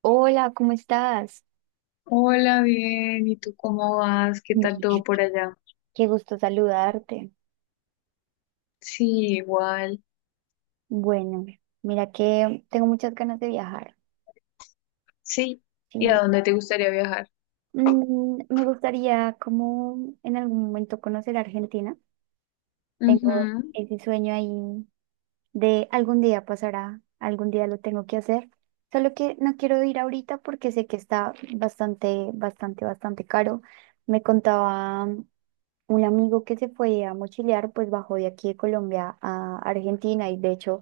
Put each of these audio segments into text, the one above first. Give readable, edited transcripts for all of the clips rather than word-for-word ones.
Hola, ¿cómo estás? Hola, bien. ¿Y tú cómo vas? ¿Qué tal Bien. todo por allá? Qué gusto saludarte. Sí, igual. Bueno, mira que tengo muchas ganas de viajar. Sí. Sí. ¿Y a dónde te gustaría viajar? Me gustaría como en algún momento conocer Argentina. Tengo Ujú. ese sueño ahí de algún día pasará, algún día lo tengo que hacer. Solo que no quiero ir ahorita porque sé que está bastante, bastante, bastante caro. Me contaba un amigo que se fue a mochilear, pues bajó de aquí de Colombia a Argentina y de hecho.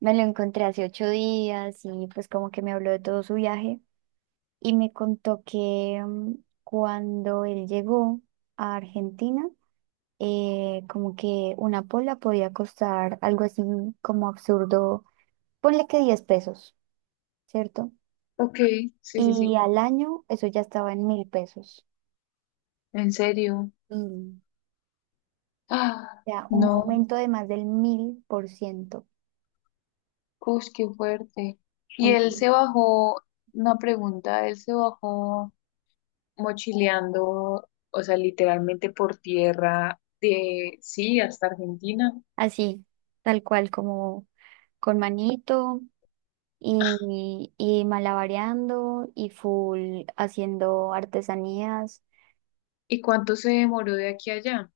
Me lo encontré hace 8 días y pues como que me habló de todo su viaje y me contó que cuando él llegó a Argentina, como que una pola podía costar algo así como absurdo, ponle que 10 pesos, ¿cierto? Ok, sí, sí, Y sí. al año eso ya estaba en 1.000 pesos. ¿En serio? Mm. Ah, O sea, un no. aumento de más del 1.000%. Uy, qué fuerte. Y él En- se bajó, una pregunta, él se bajó mochileando, o sea, literalmente por tierra de, sí, hasta Argentina. Así, tal cual, como con manito. Y malabareando y full haciendo artesanías ¿Y cuánto se demoró de aquí a allá?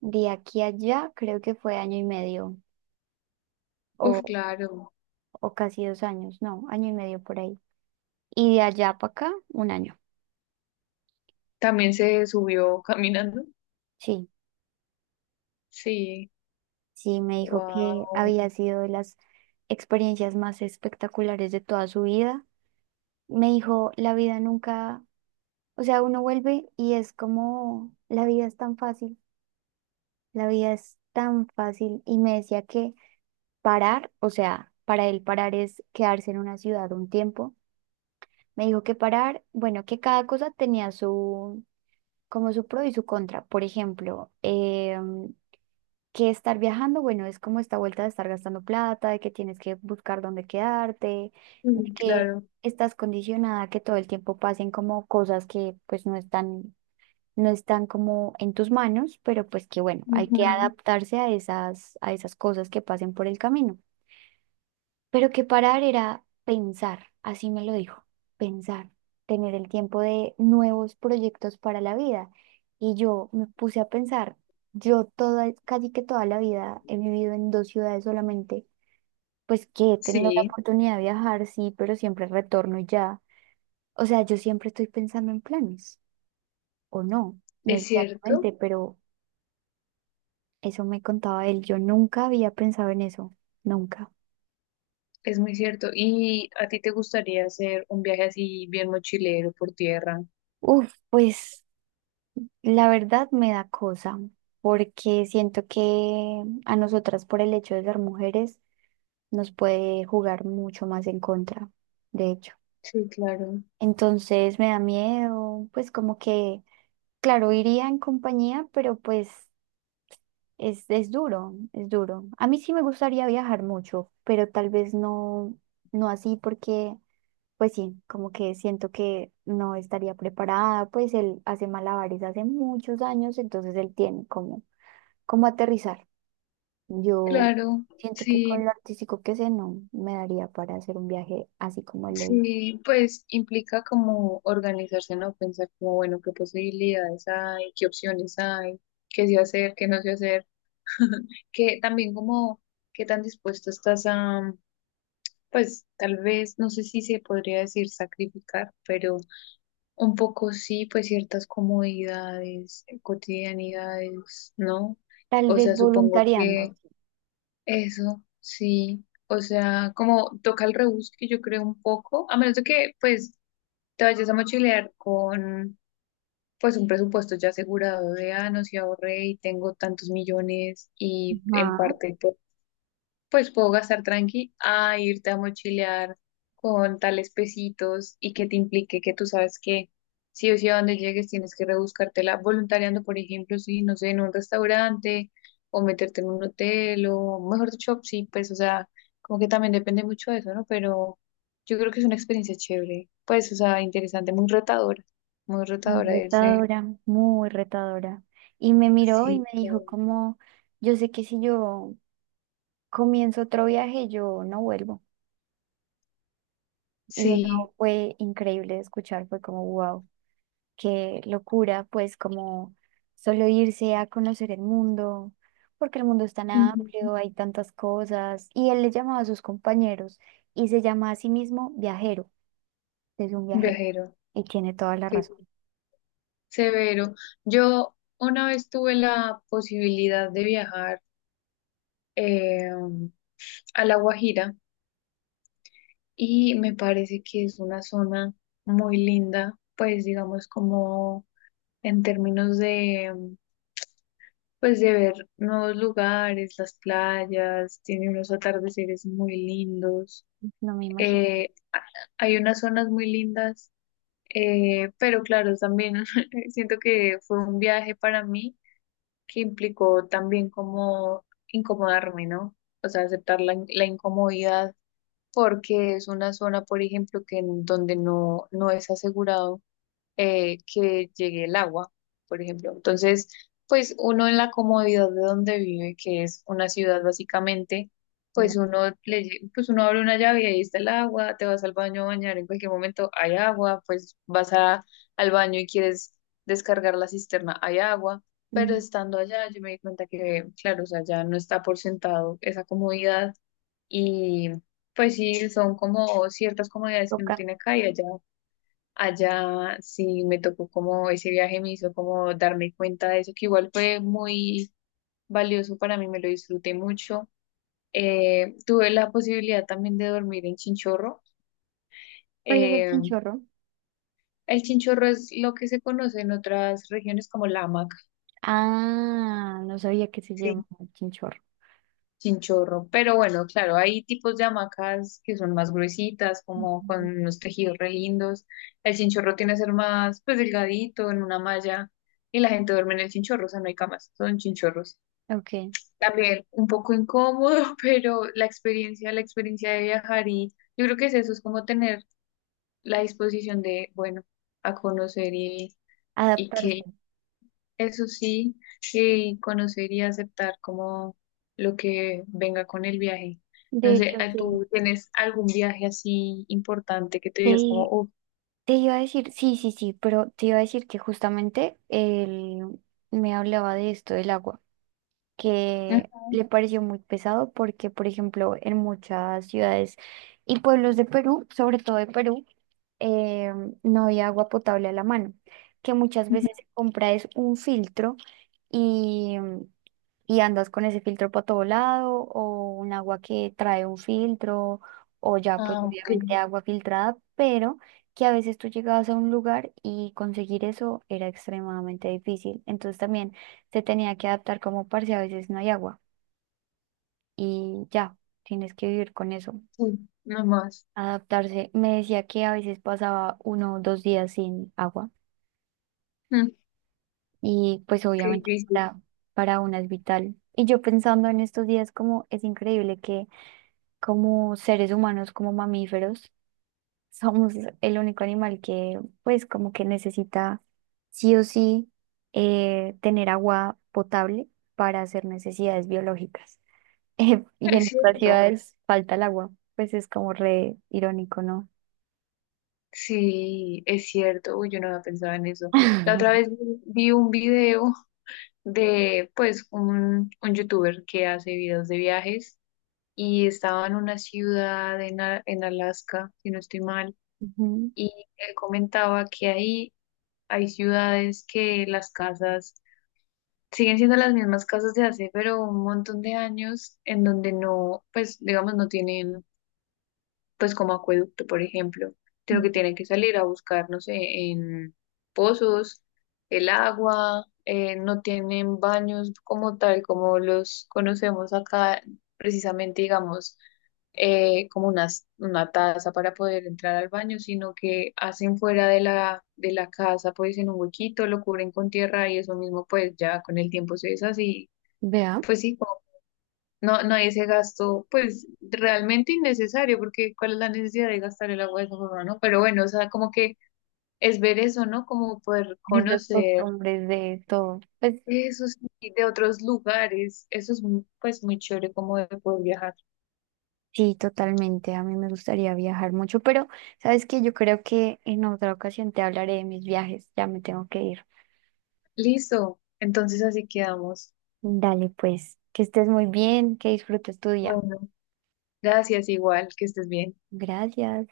de aquí a allá, creo que fue año y medio Uf, o, claro. o casi 2 años, no, año y medio por ahí. Y de allá para acá, un año. ¿También se subió caminando? Sí, Sí, sí, me dijo que wow, había sido de las experiencias más espectaculares de toda su vida. Me dijo, la vida nunca, o sea, uno vuelve y es como, la vida es tan fácil, la vida es tan fácil. Y me decía que parar, o sea, para él parar es quedarse en una ciudad un tiempo. Me dijo que parar, bueno, que cada cosa tenía su, como su pro y su contra. Por ejemplo, que estar viajando, bueno, es como esta vuelta de estar gastando plata, de que tienes que buscar dónde quedarte, de que claro, estás condicionada a que todo el tiempo pasen como cosas que pues no están, no están como en tus manos, pero pues que bueno, hay que ujú. adaptarse a esas cosas que pasen por el camino. Pero que parar era pensar, así me lo dijo, pensar, tener el tiempo de nuevos proyectos para la vida. Y yo me puse a pensar, yo toda, casi que toda la vida he vivido en dos ciudades solamente, pues que he tenido la Sí, oportunidad de viajar, sí, pero siempre retorno y ya. O sea, yo siempre estoy pensando en planes, o no, es cierto, necesariamente, pero eso me contaba él, yo nunca había pensado en eso, nunca. es muy cierto. ¿Y a ti te gustaría hacer un viaje así bien mochilero por tierra? Uf, pues. La verdad me da cosa, porque siento que a nosotras por el hecho de ser mujeres nos puede jugar mucho más en contra, de hecho. Sí, claro, Entonces me da miedo, pues como que, claro, iría en compañía, pero pues es duro, es duro. A mí sí me gustaría viajar mucho, pero tal vez no, no así porque, pues sí, como que siento que no estaría preparada, pues él hace malabares hace muchos años, entonces él tiene como aterrizar. Yo claro, siento que con sí, lo artístico que sé, no me daría para hacer un viaje así como él lo hice. sí, pues implica como organizarse, ¿no? Pensar como, bueno, qué posibilidades hay, qué opciones hay, qué sí hacer, qué no sé hacer, que también como, qué tan dispuesto estás a... Pues tal vez, no sé si se podría decir sacrificar, pero un poco sí, pues ciertas comodidades, cotidianidades, ¿no? Tal O vez sea, supongo voluntariando. que Sí. eso, sí. O sea, como toca el rebusque, yo creo un poco, a menos de que pues te vayas a mochilear con pues un presupuesto ya asegurado de, ah, no, si ahorré y tengo tantos millones y en Ajá, parte pues puedo gastar tranqui a irte a mochilear con tales pesitos y que te implique que tú sabes que sí o sí a donde llegues tienes que rebuscártela voluntariando, por ejemplo, si no sé, en un restaurante o meterte en un hotel o mejor dicho, sí, pues o sea, como que también depende mucho de eso, ¿no? Pero yo creo que es una experiencia chévere, pues o sea, interesante, muy muy retadora irse. retadora, muy retadora. Y me miró y me Sí, dijo claro. como, yo sé que si yo comienzo otro viaje, yo no vuelvo. Y eso Sí, fue increíble de escuchar, fue como, wow. Qué locura, pues como solo irse a conocer el mundo, porque el mundo es tan ujú. amplio, hay tantas cosas. Y él le llamaba a sus compañeros y se llama a sí mismo viajero, es un viajero Viajero. y tiene toda la razón. Severo. Yo una vez tuve la posibilidad de viajar eh, a La Guajira y me parece que es una zona muy linda, pues digamos como en términos de, pues de ver nuevos lugares, las playas, tiene unos atardeceres muy lindos. No me imagino Eh, a- hay unas zonas muy lindas, pero claro, también siento que fue un viaje para mí que implicó también como incomodarme, ¿no? O sea, aceptar la, la incomodidad porque es una zona, por ejemplo, que en donde no, no es asegurado que llegue el agua, por ejemplo. Entonces, pues uno en la comodidad de donde vive, que es una ciudad básicamente, que la pues uno le, pues uno abre una llave y ahí está el agua, te vas al baño a bañar, en cualquier momento hay agua, pues vas a, al baño y quieres descargar la cisterna, hay agua. Ujú. Pero estando allá, yo me di cuenta que, claro, o sea, ya no está por sentado esa comodidad y pues sí, son como ciertas comodidades que uno Toca. tiene acá y allá. Allá sí me tocó como ese viaje me hizo como darme cuenta de eso, que igual fue muy valioso para mí, me lo disfruté mucho. Tuve la posibilidad también de dormir en Chinchorro. ¿Cuál es el Eh, chinchorro? el Chinchorro es lo que se conoce en otras regiones como la hamaca, Ah, no sabía que se sí, llamaba chinchorro. Chinchorro. Pero bueno, claro, hay tipos de hamacas que son más gruesitas, como con Ujú. unos tejidos re lindos. El Chinchorro tiene que ser más pues delgadito, en una malla, y la gente duerme en el Chinchorro, o sea, no hay camas, son chinchorros. Ok, También un poco incómodo, pero la experiencia de viajar y yo creo que es eso, es como tener la disposición de, bueno, a conocer y que adaptarse. eso sí, y conocer y aceptar como lo que venga con el viaje. De No sé, hecho, ¿a- sí. ¿tú tienes algún viaje así importante que te digas como, Sí, oh, te iba a decir, sí, sí, sí, pero te iba a decir que justamente él me hablaba de esto del agua que le ujú, pareció muy pesado porque, por ejemplo, en muchas ciudades y pueblos de Perú, sobre todo de Perú, eh, no había agua potable a la mano, que muchas ujú, veces se compra es un filtro y, y andas con ese filtro para todo lado o un agua que trae un filtro o ya pues ah, ok, obviamente agua filtrada, pero que a veces tú llegabas a un lugar y conseguir eso era extremadamente difícil. Entonces también se tenía que adaptar como parce, a veces no hay agua y ya, tienes que vivir con eso, sí, no más, adaptarse. Me decía que a veces pasaba 1 o 2 días sin agua mm, y pues ok, obviamente difícil. para, una es vital. Y yo pensando en estos días como es increíble que como seres humanos, como mamíferos, somos el único animal que pues como que necesita sí o sí tener agua potable para hacer necesidades biológicas. Y en Es otras cierto. ciudades falta el agua. Pues es como re irónico, ¿no? Sí, es cierto, uy, yo no había pensado en eso. La otra vez vi un video de, pues, un youtuber que hace videos de viajes y estaba en una ciudad en, en Alaska, si no estoy mal, Ujú. y él comentaba que ahí hay ciudades que las casas siguen siendo las mismas casas de hace, pero un montón de años en donde no, pues, digamos, no tienen pues como acueducto, por ejemplo, sino que tienen que salir a buscar, no sé, en pozos, el agua, no tienen baños como tal, como los conocemos acá, precisamente, digamos, como una taza para poder entrar al baño, sino que hacen fuera de la casa, pues en un huequito, lo cubren con tierra y eso mismo, pues ya con el tiempo se deshace y Vea, pues sí. No, no hay ese gasto, pues realmente innecesario, porque ¿cuál es la necesidad de gastar el agua de esa forma, no? Pero bueno, o sea, como que es ver eso, ¿no? Como poder esas conocer costumbres de todo. Pues eso sí, de otros lugares. Eso es muy... pues muy chévere como de poder viajar. sí, totalmente. A mí me gustaría viajar mucho, pero sabes que yo creo que en otra ocasión te hablaré de mis viajes. Ya me tengo que ir. Listo, entonces así quedamos. Dale, pues, que estés muy bien, que disfrutes tu día. Bueno, gracias igual, que estés bien. Gracias.